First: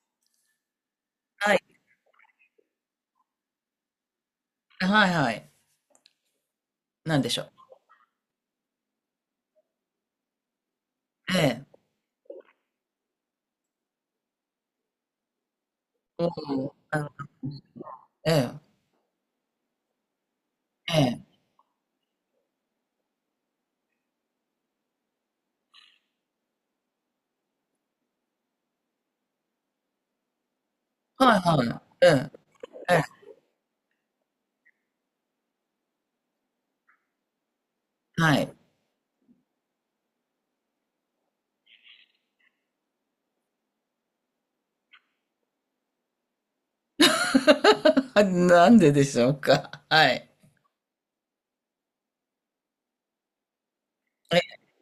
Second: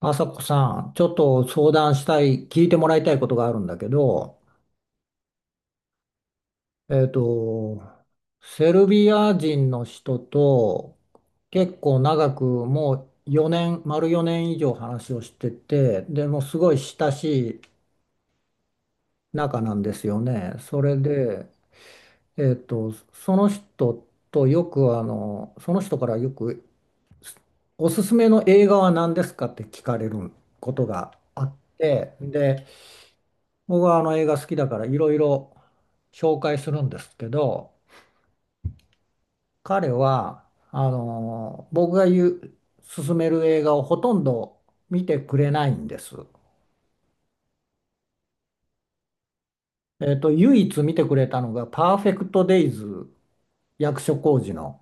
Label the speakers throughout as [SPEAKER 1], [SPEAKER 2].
[SPEAKER 1] あさこさん、ちょっと
[SPEAKER 2] はい。
[SPEAKER 1] 相談したい、聞いてもらいたいことがあるんだけど、
[SPEAKER 2] はいはい。
[SPEAKER 1] えっ
[SPEAKER 2] なんでしょう。
[SPEAKER 1] と、セルビア人の人と
[SPEAKER 2] ええ。
[SPEAKER 1] 結構長くもう4年、丸4年以上話をしてて、
[SPEAKER 2] お
[SPEAKER 1] ですご
[SPEAKER 2] お、
[SPEAKER 1] い親しい
[SPEAKER 2] ええ、
[SPEAKER 1] 仲なんですよね。それ
[SPEAKER 2] ええ。
[SPEAKER 1] で、その人とよくあの、その人からよくおすすめの映画は何ですかって聞かれることが
[SPEAKER 2] はい
[SPEAKER 1] あっ
[SPEAKER 2] はい。え
[SPEAKER 1] て、
[SPEAKER 2] え、
[SPEAKER 1] で、
[SPEAKER 2] ええ、
[SPEAKER 1] 僕はあの映画好きだからいろいろ紹介するんですけど、
[SPEAKER 2] はい。
[SPEAKER 1] 彼は、僕が言う、勧める映画をほとんど見てくれないんです。
[SPEAKER 2] なんででしょうか。はい。
[SPEAKER 1] 唯一見てくれたのがパーフェクトデイズ、役所広
[SPEAKER 2] え、
[SPEAKER 1] 司の。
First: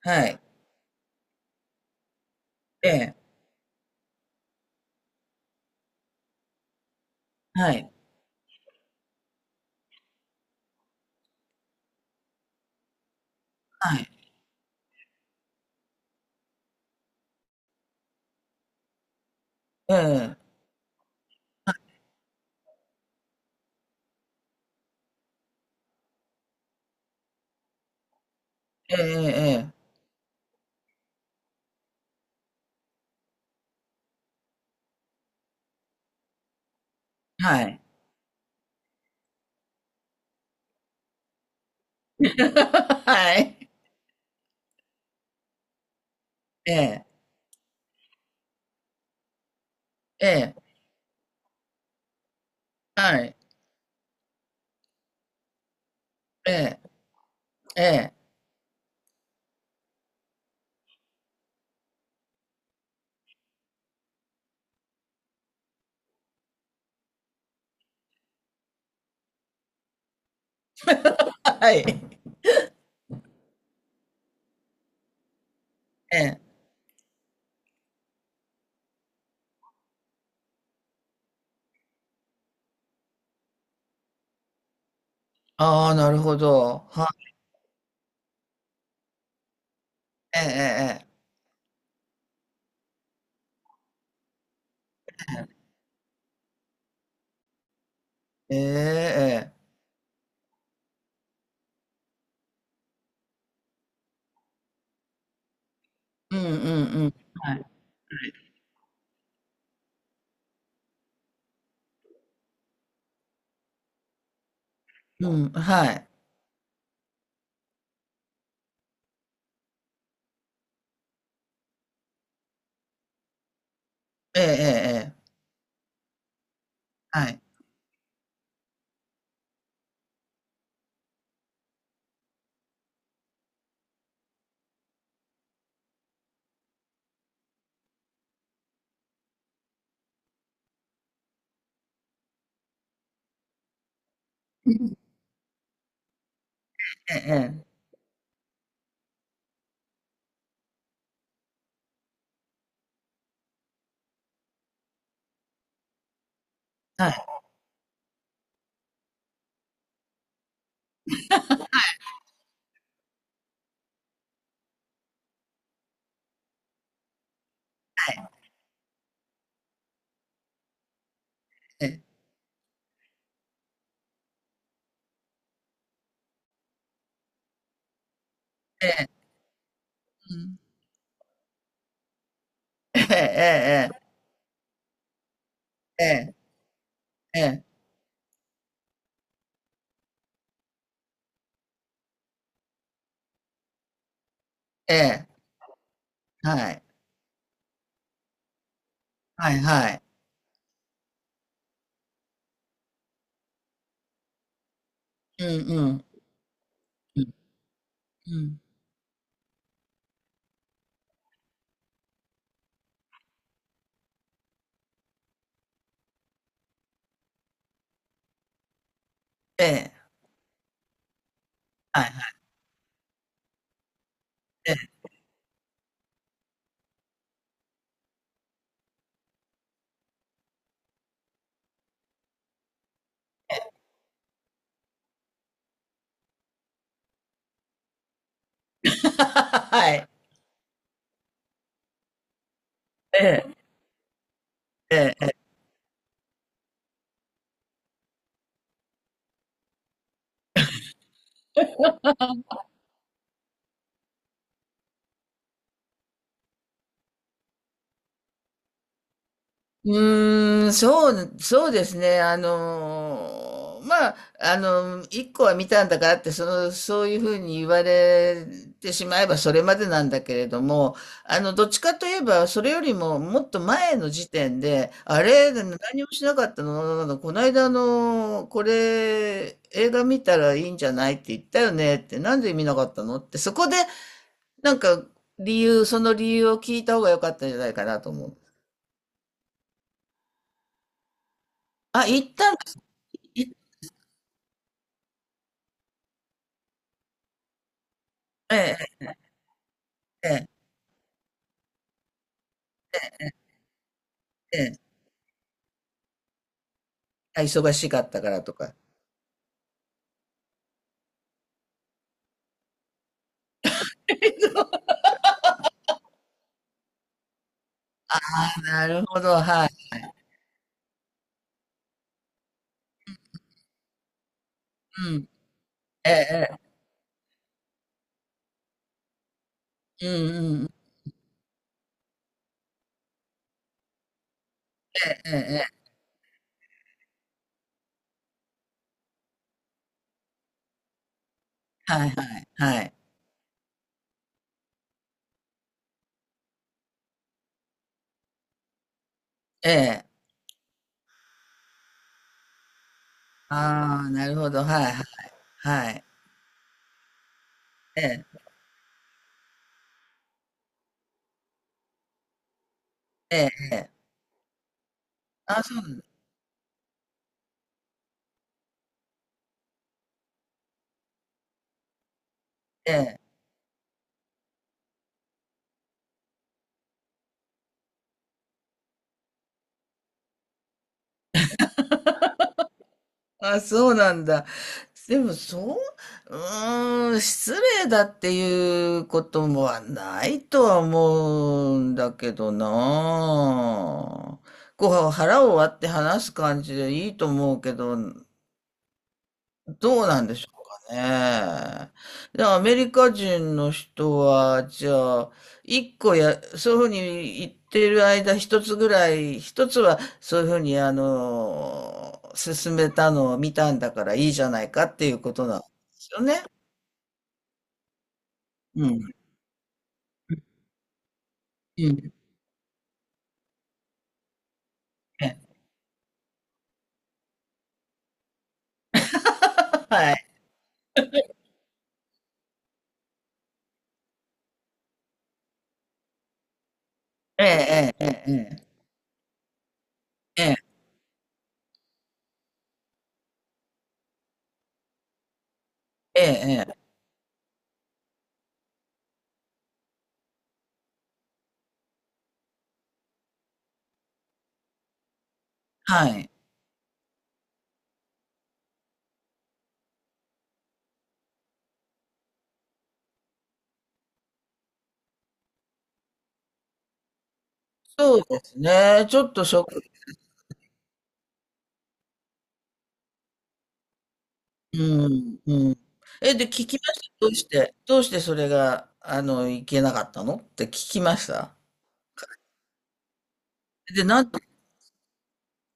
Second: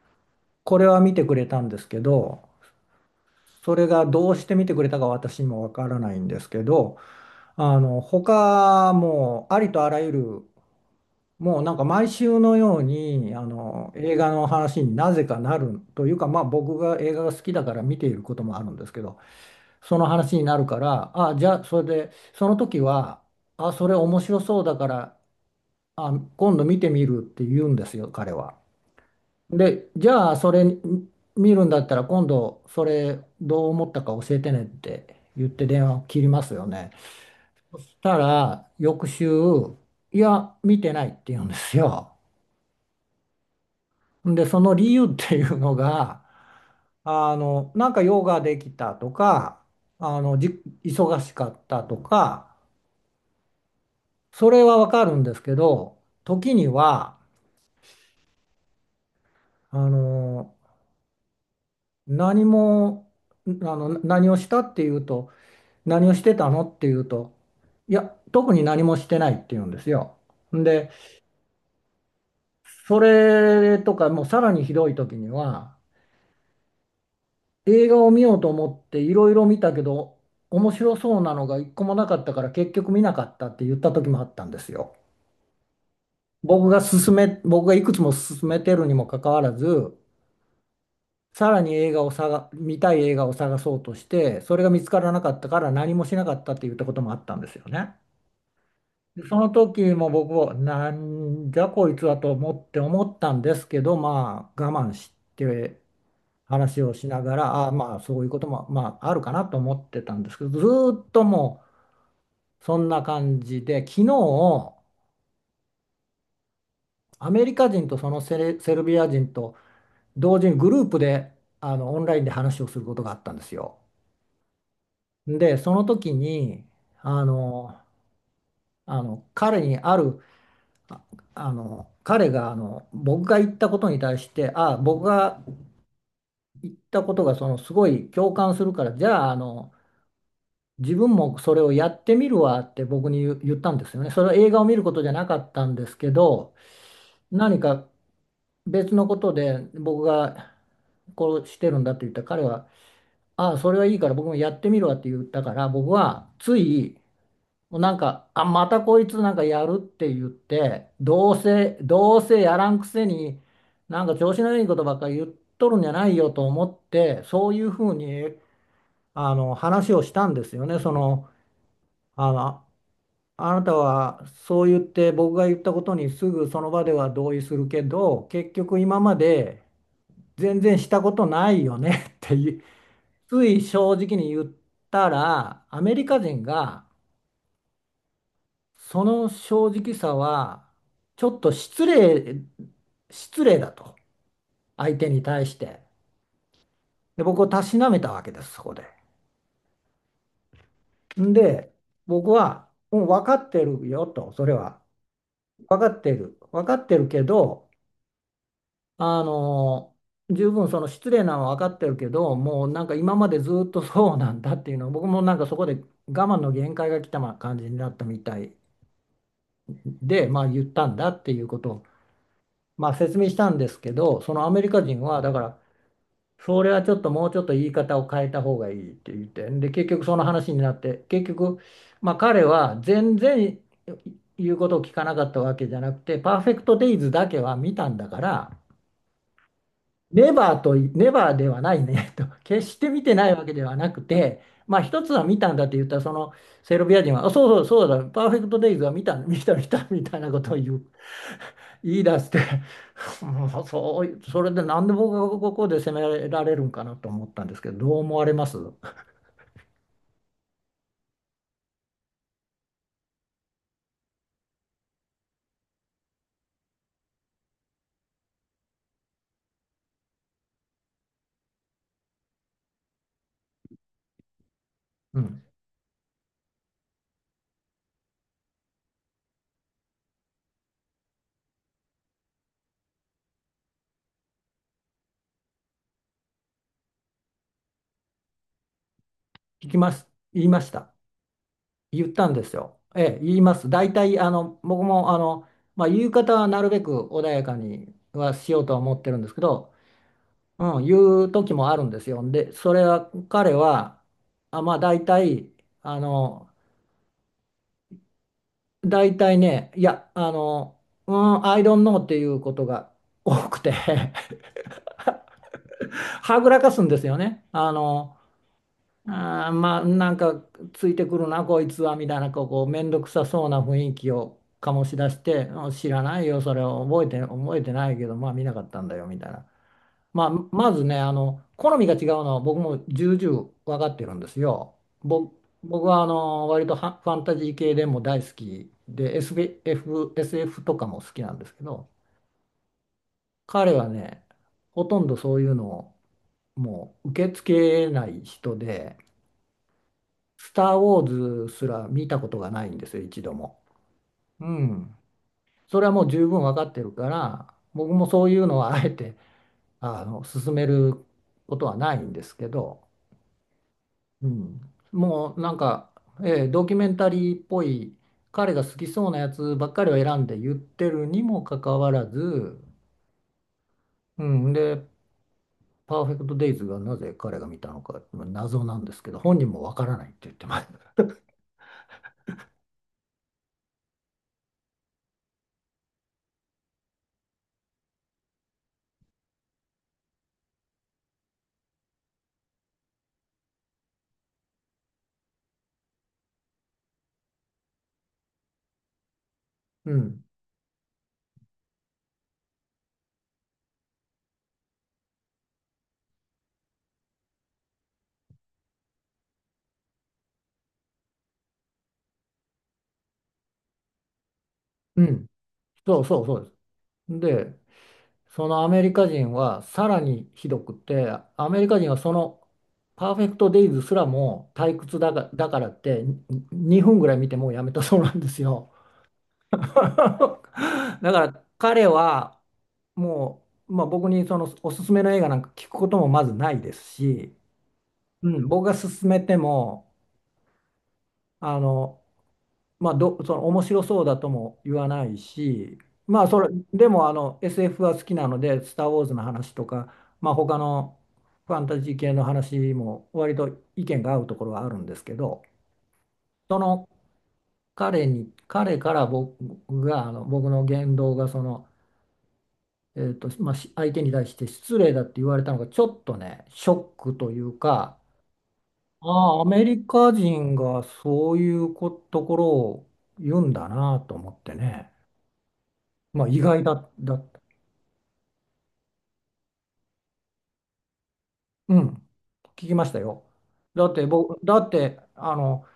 [SPEAKER 2] はい。
[SPEAKER 1] これは見てくれたんですけど、
[SPEAKER 2] ええ、
[SPEAKER 1] それがどうして見てくれたか私にもわからないんですけど、
[SPEAKER 2] は
[SPEAKER 1] あ
[SPEAKER 2] い。
[SPEAKER 1] の、他もうありとあらゆるもうなんか毎週のようにあの
[SPEAKER 2] はい。
[SPEAKER 1] 映画の話になぜかなるというか、まあ、僕が映画が好きだから見ていることもあるんですけど、
[SPEAKER 2] え
[SPEAKER 1] その話に
[SPEAKER 2] え、
[SPEAKER 1] なるから、あ、じゃあそれでその時は、あ、それ面白そうだから、あ、今度見てみるって言うんですよ彼は。
[SPEAKER 2] ええ、ええ、え
[SPEAKER 1] で、
[SPEAKER 2] え、
[SPEAKER 1] じゃあそれ見るんだったら今度それどう思ったか教えてねって言って電話を切りますよね。
[SPEAKER 2] はい。
[SPEAKER 1] したら翌週、いや見てないって言うんですよ。
[SPEAKER 2] はい。
[SPEAKER 1] で、その理由っていうのが、
[SPEAKER 2] ええ、
[SPEAKER 1] なんか用ができたとか、
[SPEAKER 2] ええ、
[SPEAKER 1] 忙しかったとか、
[SPEAKER 2] はい。
[SPEAKER 1] それはわかるんですけど、
[SPEAKER 2] え
[SPEAKER 1] 時に
[SPEAKER 2] え、
[SPEAKER 1] は、
[SPEAKER 2] ええ
[SPEAKER 1] あの、何も、あの、何をしたっていうと、何をしてたのっていうと、いや、特に何もしてないっていうんですよ。で、
[SPEAKER 2] はい。
[SPEAKER 1] それとか、もうさらにひどい時には、
[SPEAKER 2] ええ。
[SPEAKER 1] 映画を見ようと思っていろいろ見たけど、面白そうなのが一個もなかったから結局見なかったって言った時もあったんですよ。
[SPEAKER 2] ああ、なるほど。はい。
[SPEAKER 1] 僕がいくつも勧めてるにもかかわらず、さらに映画を探、見たい映画を探そうとして、それが見つからなかったから何もしなかったって言ったこともあったんですよね。
[SPEAKER 2] ええ、ええ。え
[SPEAKER 1] でその
[SPEAKER 2] え、ええ。
[SPEAKER 1] 時も僕は、なんじゃこいつはと思ったんですけど、まあ我慢して、
[SPEAKER 2] うんうん
[SPEAKER 1] 話を
[SPEAKER 2] う
[SPEAKER 1] し
[SPEAKER 2] ん。
[SPEAKER 1] ながら、
[SPEAKER 2] はい。
[SPEAKER 1] ああ、まあそういうこともまああるかなと思ってたんですけど、ずーっとそんな感じで、昨日、
[SPEAKER 2] うん、はい。
[SPEAKER 1] アメリカ人とセルビア人と同時にグループで、あのオンラインで話をすることがあったんですよ。
[SPEAKER 2] ええええええ、
[SPEAKER 1] で、その時に、あ
[SPEAKER 2] はい。
[SPEAKER 1] の、あの彼にある、ああの彼が、あの僕が言ったことに対して、ああ、僕が言ったことがそのすごい共感するから、じゃあ、あの、自分もそれをやってみるわって僕に言ったんですよね。それは映画を見ることじゃなかったんですけど、
[SPEAKER 2] ええ
[SPEAKER 1] 何
[SPEAKER 2] ええ、
[SPEAKER 1] か別のことで僕がこうしてるんだって言ったら彼は、ああ、それはいいから僕もやってみるわって言ったから、僕はつい、
[SPEAKER 2] はい
[SPEAKER 1] もうなんか、あ、またこいつなんかやるって言って、どうせやらんくせに、なんか調子のいいことばっかり言っとるんじゃないよと思って、そういうふう
[SPEAKER 2] はい、
[SPEAKER 1] に、あの、話をしたんですよね。その、
[SPEAKER 2] ええ、
[SPEAKER 1] あの、あなたはそう言って僕が言ったことにすぐその場では同意するけど結局
[SPEAKER 2] え
[SPEAKER 1] 今
[SPEAKER 2] え、
[SPEAKER 1] まで
[SPEAKER 2] うん。
[SPEAKER 1] 全然したことないよね っていう、
[SPEAKER 2] え
[SPEAKER 1] つい
[SPEAKER 2] ええ
[SPEAKER 1] 正
[SPEAKER 2] え
[SPEAKER 1] 直に言ったら、アメ
[SPEAKER 2] え
[SPEAKER 1] リカ
[SPEAKER 2] え、
[SPEAKER 1] 人が
[SPEAKER 2] ええ、
[SPEAKER 1] その正直さはちょっと失礼だと、
[SPEAKER 2] え
[SPEAKER 1] 相手に
[SPEAKER 2] え、
[SPEAKER 1] 対してで、僕をたしなめたわけですそこで。
[SPEAKER 2] はいはい。はい、
[SPEAKER 1] んで僕はもう分かってるよと、それは
[SPEAKER 2] うん
[SPEAKER 1] 分
[SPEAKER 2] う
[SPEAKER 1] かっ
[SPEAKER 2] ん、
[SPEAKER 1] てる分かってる
[SPEAKER 2] う
[SPEAKER 1] け
[SPEAKER 2] ん、
[SPEAKER 1] ど、
[SPEAKER 2] うん。
[SPEAKER 1] あの、十分その失礼なのは分かってるけど、もうなんか今までずっとそうなんだっていうのを僕もなんかそこで我慢の限界が来た、ま、感じになったみたい
[SPEAKER 2] ええ、
[SPEAKER 1] で、まあ、言ったんだっていうことを、
[SPEAKER 2] はいはい、
[SPEAKER 1] まあ、説明したんですけど、そのアメリ
[SPEAKER 2] え
[SPEAKER 1] カ
[SPEAKER 2] え。
[SPEAKER 1] 人はだから、それはちょっともうちょっと言い方を変えた方がいいって言って、で結局その話になって、結局、まあ、彼は全然言うことを聞かなかったわけじゃなくて、パーフェクトデイズだけは見たんだから。
[SPEAKER 2] はい。
[SPEAKER 1] ネバーとネバーではないねと、決して見て
[SPEAKER 2] え
[SPEAKER 1] ないわけ
[SPEAKER 2] え、
[SPEAKER 1] ではなくて、まあ一つ
[SPEAKER 2] え
[SPEAKER 1] は
[SPEAKER 2] え。
[SPEAKER 1] 見たんだって言ったら、そのセルビア人は、あ、そうそうそうだ、パーフェクトデイズは見た、見た、見た、みたいなことを言い出して、もうそう、それでなんで僕がここで責められるんかなと思ったんですけど、どう思われますう、
[SPEAKER 2] うーん、そう、そうですね。まあ、一個は見たんだからって、そういうふうに言われてしまえばそれまでなんだけれども、どっちかといえば、それよりももっと前の時点で、
[SPEAKER 1] ん、
[SPEAKER 2] あれ、何もしなかったの、この間これ、映画見たらいいんじゃないって言ったよねって、なんで見なかったのって、そこで、なんか、理由、その理由を聞いた方が良かったんじゃないかなと思う。
[SPEAKER 1] 聞きます。言いました。
[SPEAKER 2] あ、
[SPEAKER 1] 言った
[SPEAKER 2] 行
[SPEAKER 1] ん
[SPEAKER 2] っ
[SPEAKER 1] で
[SPEAKER 2] たん
[SPEAKER 1] すよ。
[SPEAKER 2] だ。
[SPEAKER 1] ええ、言います。大体、あの、僕も、あの、まあ、言い方はなるべく穏やかにはしようと
[SPEAKER 2] え
[SPEAKER 1] は思っ
[SPEAKER 2] え
[SPEAKER 1] てるんですけど、
[SPEAKER 2] ええ
[SPEAKER 1] うん、いう時もあるんですよ。で、それは彼は、
[SPEAKER 2] ええ
[SPEAKER 1] あ、
[SPEAKER 2] え
[SPEAKER 1] まあ
[SPEAKER 2] え。
[SPEAKER 1] 大体、あの、
[SPEAKER 2] あ、忙しかったからとか。
[SPEAKER 1] 大体ね、I don't know っていうことが多くて はぐらかすんですよね。
[SPEAKER 2] なるほど、はい。
[SPEAKER 1] まあなんかついてくるな、こいつは、みたいな、こうめんどくさそうな雰囲気を醸し出し
[SPEAKER 2] う
[SPEAKER 1] て、うん、知ら
[SPEAKER 2] ん。
[SPEAKER 1] ないよ、そ
[SPEAKER 2] え
[SPEAKER 1] れ
[SPEAKER 2] え
[SPEAKER 1] を覚えて、覚えてないけど、まあ見なかったんだよ、みたいな。
[SPEAKER 2] ええ。
[SPEAKER 1] まあ、
[SPEAKER 2] うんう
[SPEAKER 1] ま
[SPEAKER 2] ん。
[SPEAKER 1] ずね、あの、好みが違うのは僕も重々分かってるんですよ。
[SPEAKER 2] ええ
[SPEAKER 1] ぼ
[SPEAKER 2] えええ
[SPEAKER 1] 僕
[SPEAKER 2] え。
[SPEAKER 1] はあの割とはファンタジー系でも大好きで、SF とかも好きなんですけど、
[SPEAKER 2] はいはいはい。
[SPEAKER 1] 彼はね、ほとんどそういうのをもう受け付けない人で、
[SPEAKER 2] ええ。
[SPEAKER 1] スター・ウォーズすら見たことがないんですよ、一度も。
[SPEAKER 2] ああ、なる
[SPEAKER 1] う
[SPEAKER 2] ほど、はい
[SPEAKER 1] ん。
[SPEAKER 2] はい
[SPEAKER 1] それ
[SPEAKER 2] は
[SPEAKER 1] はも
[SPEAKER 2] い。
[SPEAKER 1] う十分分かってるから、僕も
[SPEAKER 2] え
[SPEAKER 1] そうい
[SPEAKER 2] え、
[SPEAKER 1] うのはあえてあの勧めることはないんですけど、
[SPEAKER 2] ええええ。
[SPEAKER 1] うん、もうなん
[SPEAKER 2] あ、そ
[SPEAKER 1] か、
[SPEAKER 2] う、
[SPEAKER 1] えードキュメンタリーっぽい彼が好きそうなやつばっかりを選んで言ってるにもかかわらず、
[SPEAKER 2] ええ。
[SPEAKER 1] うん、で「パーフェクト・デイズ」がなぜ彼が見たのか謎なんですけど本人もわからないって言ってます。
[SPEAKER 2] あ、そうなんだ。でもそう、うーん、失礼だっていうこともはないとは思うんだけどなあ。こう、腹を割って話す感じでいいと思うけど、
[SPEAKER 1] う
[SPEAKER 2] どうな
[SPEAKER 1] ん、
[SPEAKER 2] んでしょうかね。で、アメリカ人の人は、じゃあ、一個や、そういうふうに言ってる間、一つぐらい、一つはそういうふうに、進めたのを見たんだからいいじゃないかっ
[SPEAKER 1] う
[SPEAKER 2] ていう
[SPEAKER 1] ん、
[SPEAKER 2] ことなんで
[SPEAKER 1] そう
[SPEAKER 2] す
[SPEAKER 1] そ
[SPEAKER 2] よ
[SPEAKER 1] うそ
[SPEAKER 2] ね。
[SPEAKER 1] うです。でそのアメ
[SPEAKER 2] う
[SPEAKER 1] リ
[SPEAKER 2] ん。
[SPEAKER 1] カ人はさらにひどくて、アメリカ
[SPEAKER 2] う
[SPEAKER 1] 人は
[SPEAKER 2] ん。
[SPEAKER 1] その「パーフェクト・デイズ」すらも退屈だが、
[SPEAKER 2] え、
[SPEAKER 1] だからってに2分ぐらい見てもうやめたそうなんですよ。
[SPEAKER 2] はい。
[SPEAKER 1] だから彼はもう、まあ、僕にそのおすすめの映画なんか聞くこともまずないですし、
[SPEAKER 2] ええ、ええ、
[SPEAKER 1] う
[SPEAKER 2] え
[SPEAKER 1] ん、僕
[SPEAKER 2] え、
[SPEAKER 1] が勧めてもあの、まあ、その面白そうだとも言わないし、
[SPEAKER 2] え
[SPEAKER 1] ま
[SPEAKER 2] え、
[SPEAKER 1] あ、それ
[SPEAKER 2] ええ、え
[SPEAKER 1] で
[SPEAKER 2] え、
[SPEAKER 1] もあの SF は好きなので「スター・ウォーズ」の話とか、まあ、他のファンタジー系の話も割と意見が合うところはあるんですけど、
[SPEAKER 2] はい。
[SPEAKER 1] その、彼から僕があの僕の言動がその、まあ、相手に対して失礼だって言われたのがちょっとね、ショックというか、
[SPEAKER 2] そうですね。ちょっ
[SPEAKER 1] ああ、ア
[SPEAKER 2] と
[SPEAKER 1] メリカ人がそういうころを言うんだなと思って
[SPEAKER 2] う
[SPEAKER 1] ね、
[SPEAKER 2] ん、うん。
[SPEAKER 1] まあ、
[SPEAKER 2] え、
[SPEAKER 1] 意
[SPEAKER 2] で、
[SPEAKER 1] 外
[SPEAKER 2] 聞きま
[SPEAKER 1] だ、
[SPEAKER 2] し
[SPEAKER 1] だ
[SPEAKER 2] た。ど
[SPEAKER 1] っ
[SPEAKER 2] う
[SPEAKER 1] た。
[SPEAKER 2] して、どうしてそれが、いけなかったのって聞きました。
[SPEAKER 1] うん、聞きましたよ。
[SPEAKER 2] で、なんと、
[SPEAKER 1] だってあの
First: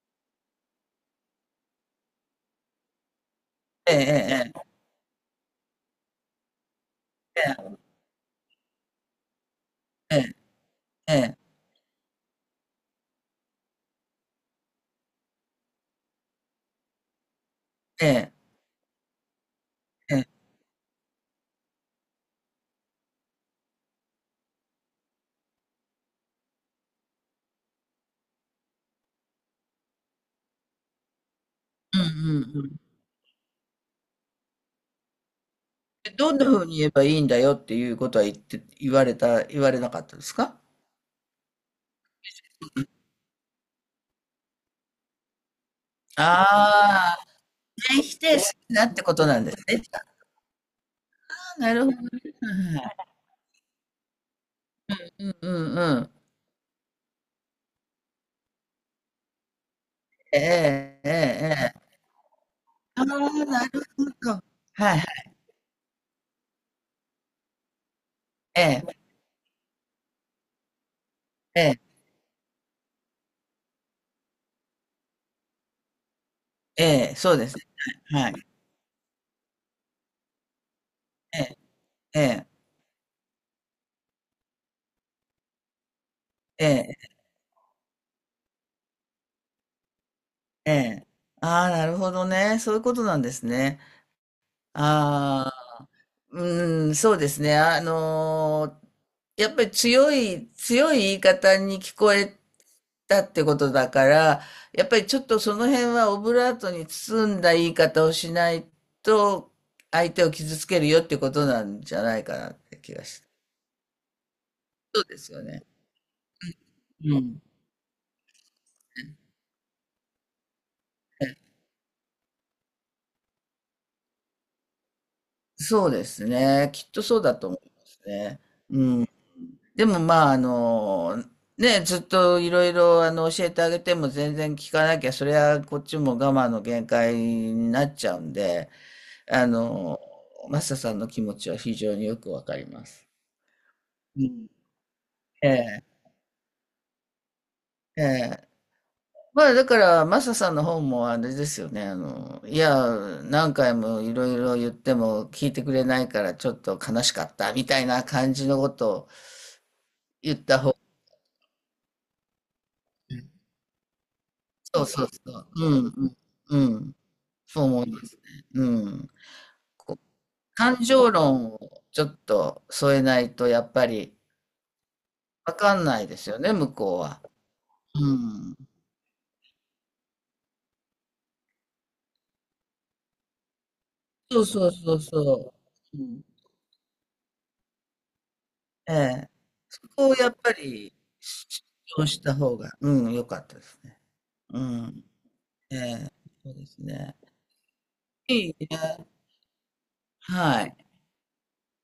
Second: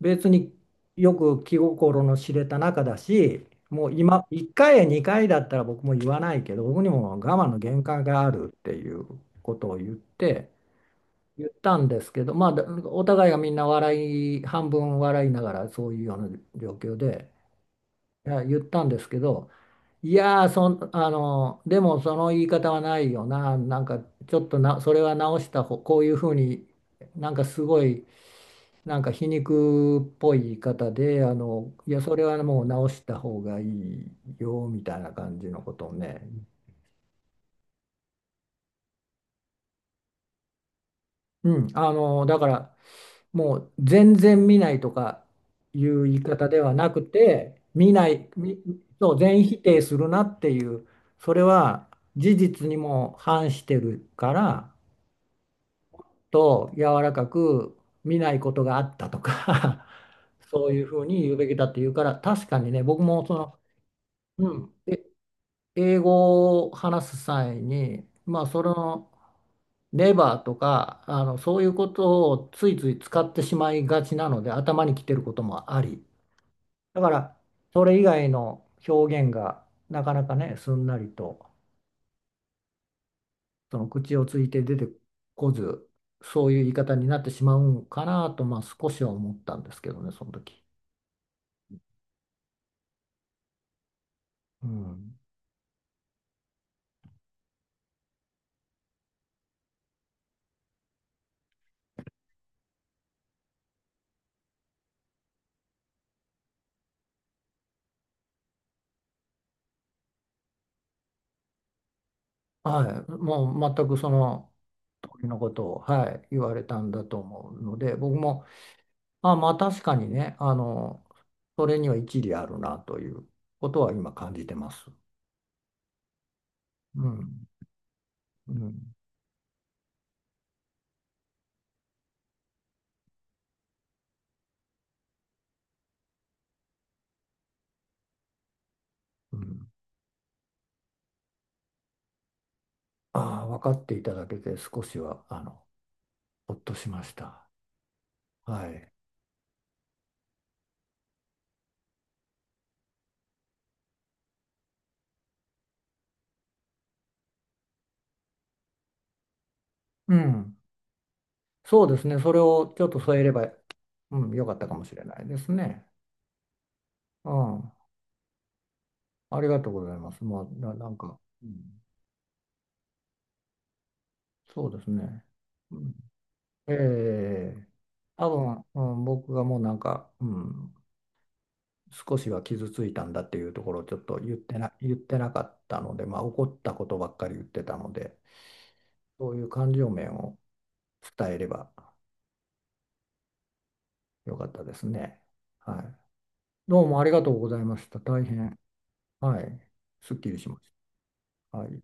[SPEAKER 1] 別によく気心の知れた仲だし、もう
[SPEAKER 2] え
[SPEAKER 1] 今、1
[SPEAKER 2] え、
[SPEAKER 1] 回や2回だったら僕も言わないけど、僕にも我
[SPEAKER 2] え
[SPEAKER 1] 慢の
[SPEAKER 2] え、
[SPEAKER 1] 限界があるっていうことを言っ
[SPEAKER 2] ええ、
[SPEAKER 1] て、
[SPEAKER 2] ええ、
[SPEAKER 1] 言ったんですけど、まあ、だお互いがみんな半分笑いながらそういうような状況で、
[SPEAKER 2] え
[SPEAKER 1] い
[SPEAKER 2] え、
[SPEAKER 1] や、言ったんですけど、い
[SPEAKER 2] ええ、
[SPEAKER 1] やーそん、あの、でもその言い方はないよな、なんかちょっとな、それは直した方、こういうふうになんかすごい、なんか皮肉っぽい言い方で、あの、い
[SPEAKER 2] うん
[SPEAKER 1] や、それ
[SPEAKER 2] う
[SPEAKER 1] は
[SPEAKER 2] んう
[SPEAKER 1] もう
[SPEAKER 2] ん。
[SPEAKER 1] 直した方がいいよ、みたいな感じのことを
[SPEAKER 2] で
[SPEAKER 1] ね、
[SPEAKER 2] どんな風に言えばいいんだよっていうことは言って、言われた、言われなかったですか。
[SPEAKER 1] うん、あのだから、もう全然見ないとかいう言い方ではなく
[SPEAKER 2] ああ、
[SPEAKER 1] て、見
[SPEAKER 2] 全
[SPEAKER 1] な
[SPEAKER 2] 否
[SPEAKER 1] い
[SPEAKER 2] 定す
[SPEAKER 1] み
[SPEAKER 2] るなって
[SPEAKER 1] そ
[SPEAKER 2] こ
[SPEAKER 1] う、
[SPEAKER 2] とな
[SPEAKER 1] 全
[SPEAKER 2] んです
[SPEAKER 1] 否定
[SPEAKER 2] ね。
[SPEAKER 1] するなっていう、それ
[SPEAKER 2] あーなる
[SPEAKER 1] は
[SPEAKER 2] ほどね。
[SPEAKER 1] 事実
[SPEAKER 2] はい
[SPEAKER 1] に
[SPEAKER 2] はい、
[SPEAKER 1] も反してるから
[SPEAKER 2] うんうんうん。
[SPEAKER 1] と、柔らかく見ないことがあったとか
[SPEAKER 2] え
[SPEAKER 1] そういうふ
[SPEAKER 2] え、
[SPEAKER 1] う
[SPEAKER 2] ええ、
[SPEAKER 1] に言うべきだっ
[SPEAKER 2] え
[SPEAKER 1] てい
[SPEAKER 2] え。
[SPEAKER 1] うから、確かにね、
[SPEAKER 2] あ
[SPEAKER 1] 僕
[SPEAKER 2] あ、な
[SPEAKER 1] もその、
[SPEAKER 2] るほど。は
[SPEAKER 1] うん、
[SPEAKER 2] いはい。
[SPEAKER 1] え英語を話す際にまあそ
[SPEAKER 2] ええ、
[SPEAKER 1] のレバーとか、あの、
[SPEAKER 2] え
[SPEAKER 1] そういう
[SPEAKER 2] え、
[SPEAKER 1] ことをついつい使ってしまいがちなので、頭にきてることもあり。だか
[SPEAKER 2] ええ、そ
[SPEAKER 1] ら、
[SPEAKER 2] うですね。
[SPEAKER 1] それ以外
[SPEAKER 2] はい。
[SPEAKER 1] の表現がなかなかね、すんなりと、
[SPEAKER 2] ええ、
[SPEAKER 1] その口をついて出てこず、そういう
[SPEAKER 2] え
[SPEAKER 1] 言い方に
[SPEAKER 2] え、
[SPEAKER 1] なってしまうんかなと、まあ少しは思ったんですけどね、その時。
[SPEAKER 2] ええ。ああ、なるほどね。そういうことなんですね。
[SPEAKER 1] うん。
[SPEAKER 2] ああ、うん、そうですね。やっぱり強い、強い言い方に聞こえたってことだから、やっぱりちょっとその辺はオブラートに包んだ言い方をしないと、相手を傷つけるよってことなんじゃないかなって気が
[SPEAKER 1] はい。
[SPEAKER 2] して。
[SPEAKER 1] もう全くその
[SPEAKER 2] そう
[SPEAKER 1] 通
[SPEAKER 2] で
[SPEAKER 1] り
[SPEAKER 2] す
[SPEAKER 1] の
[SPEAKER 2] よ
[SPEAKER 1] こ
[SPEAKER 2] ね。
[SPEAKER 1] とを、はい、言われたんだと
[SPEAKER 2] うん。
[SPEAKER 1] 思うので、僕もあ、まあ確かにね、あの、それには一理あるなということは今感じてます。
[SPEAKER 2] そうですね。きっと
[SPEAKER 1] う
[SPEAKER 2] そうだ
[SPEAKER 1] ん、
[SPEAKER 2] と思いますね。
[SPEAKER 1] う
[SPEAKER 2] う
[SPEAKER 1] ん、
[SPEAKER 2] ん。でもまあ、ね、ずっといろいろ教えてあげても全然聞かなきゃ、それはこっちも我慢の限界になっちゃうんで、
[SPEAKER 1] う
[SPEAKER 2] あ
[SPEAKER 1] ん。
[SPEAKER 2] の、マサさんの気持ちは非常によくわかります。
[SPEAKER 1] ああ、分かっていた
[SPEAKER 2] う
[SPEAKER 1] だけ
[SPEAKER 2] ん、
[SPEAKER 1] て少しは、あ
[SPEAKER 2] え
[SPEAKER 1] の、
[SPEAKER 2] え、
[SPEAKER 1] ほっとしました。
[SPEAKER 2] ええ。
[SPEAKER 1] はい。
[SPEAKER 2] まあだから、マサさんの方もあれですよね、いや、何回もいろいろ言っても聞いてくれないからちょっと悲しかったみたいな感じのことを
[SPEAKER 1] う
[SPEAKER 2] 言っ
[SPEAKER 1] ん。
[SPEAKER 2] た方が、
[SPEAKER 1] そうですね。それをちょっと添えれば、うん、よかったか
[SPEAKER 2] そ
[SPEAKER 1] も
[SPEAKER 2] う
[SPEAKER 1] しれ
[SPEAKER 2] そう
[SPEAKER 1] ないで
[SPEAKER 2] そう、
[SPEAKER 1] す
[SPEAKER 2] う
[SPEAKER 1] ね。
[SPEAKER 2] ん、うん、うん。
[SPEAKER 1] う
[SPEAKER 2] そう
[SPEAKER 1] ん。
[SPEAKER 2] 思いますね。うん。
[SPEAKER 1] ありがとうござ
[SPEAKER 2] こ
[SPEAKER 1] い
[SPEAKER 2] う
[SPEAKER 1] ます。
[SPEAKER 2] 感情論をちょっと添えないとやっぱり
[SPEAKER 1] そうですね。
[SPEAKER 2] わか
[SPEAKER 1] う
[SPEAKER 2] ん
[SPEAKER 1] ん、
[SPEAKER 2] ないですよね、向
[SPEAKER 1] え
[SPEAKER 2] こうは。
[SPEAKER 1] え
[SPEAKER 2] う
[SPEAKER 1] 多
[SPEAKER 2] ん。
[SPEAKER 1] 分、うん、僕がもうなんか、うん、少しは傷ついたんだっていうところをちょっと言っ
[SPEAKER 2] そう
[SPEAKER 1] て
[SPEAKER 2] そ
[SPEAKER 1] な、
[SPEAKER 2] う
[SPEAKER 1] 言
[SPEAKER 2] そ
[SPEAKER 1] っ
[SPEAKER 2] う
[SPEAKER 1] てなか
[SPEAKER 2] そ
[SPEAKER 1] ったの
[SPEAKER 2] う。う
[SPEAKER 1] で、まあ、
[SPEAKER 2] ん、
[SPEAKER 1] 怒ったことばっかり言ってたので、
[SPEAKER 2] ええ。
[SPEAKER 1] そういう感
[SPEAKER 2] そ
[SPEAKER 1] 情
[SPEAKER 2] こ
[SPEAKER 1] 面
[SPEAKER 2] をやっ
[SPEAKER 1] を
[SPEAKER 2] ぱり
[SPEAKER 1] 伝えれば
[SPEAKER 2] そうした方が、うん、良かったですね。
[SPEAKER 1] よかっ
[SPEAKER 2] う
[SPEAKER 1] たです
[SPEAKER 2] ん、
[SPEAKER 1] ね。はい。
[SPEAKER 2] そうです
[SPEAKER 1] どうもあり
[SPEAKER 2] ね。
[SPEAKER 1] がとうございました。大
[SPEAKER 2] い
[SPEAKER 1] 変、
[SPEAKER 2] いね。
[SPEAKER 1] はい、すっきりしま
[SPEAKER 2] は
[SPEAKER 1] し
[SPEAKER 2] い。
[SPEAKER 1] た。はい。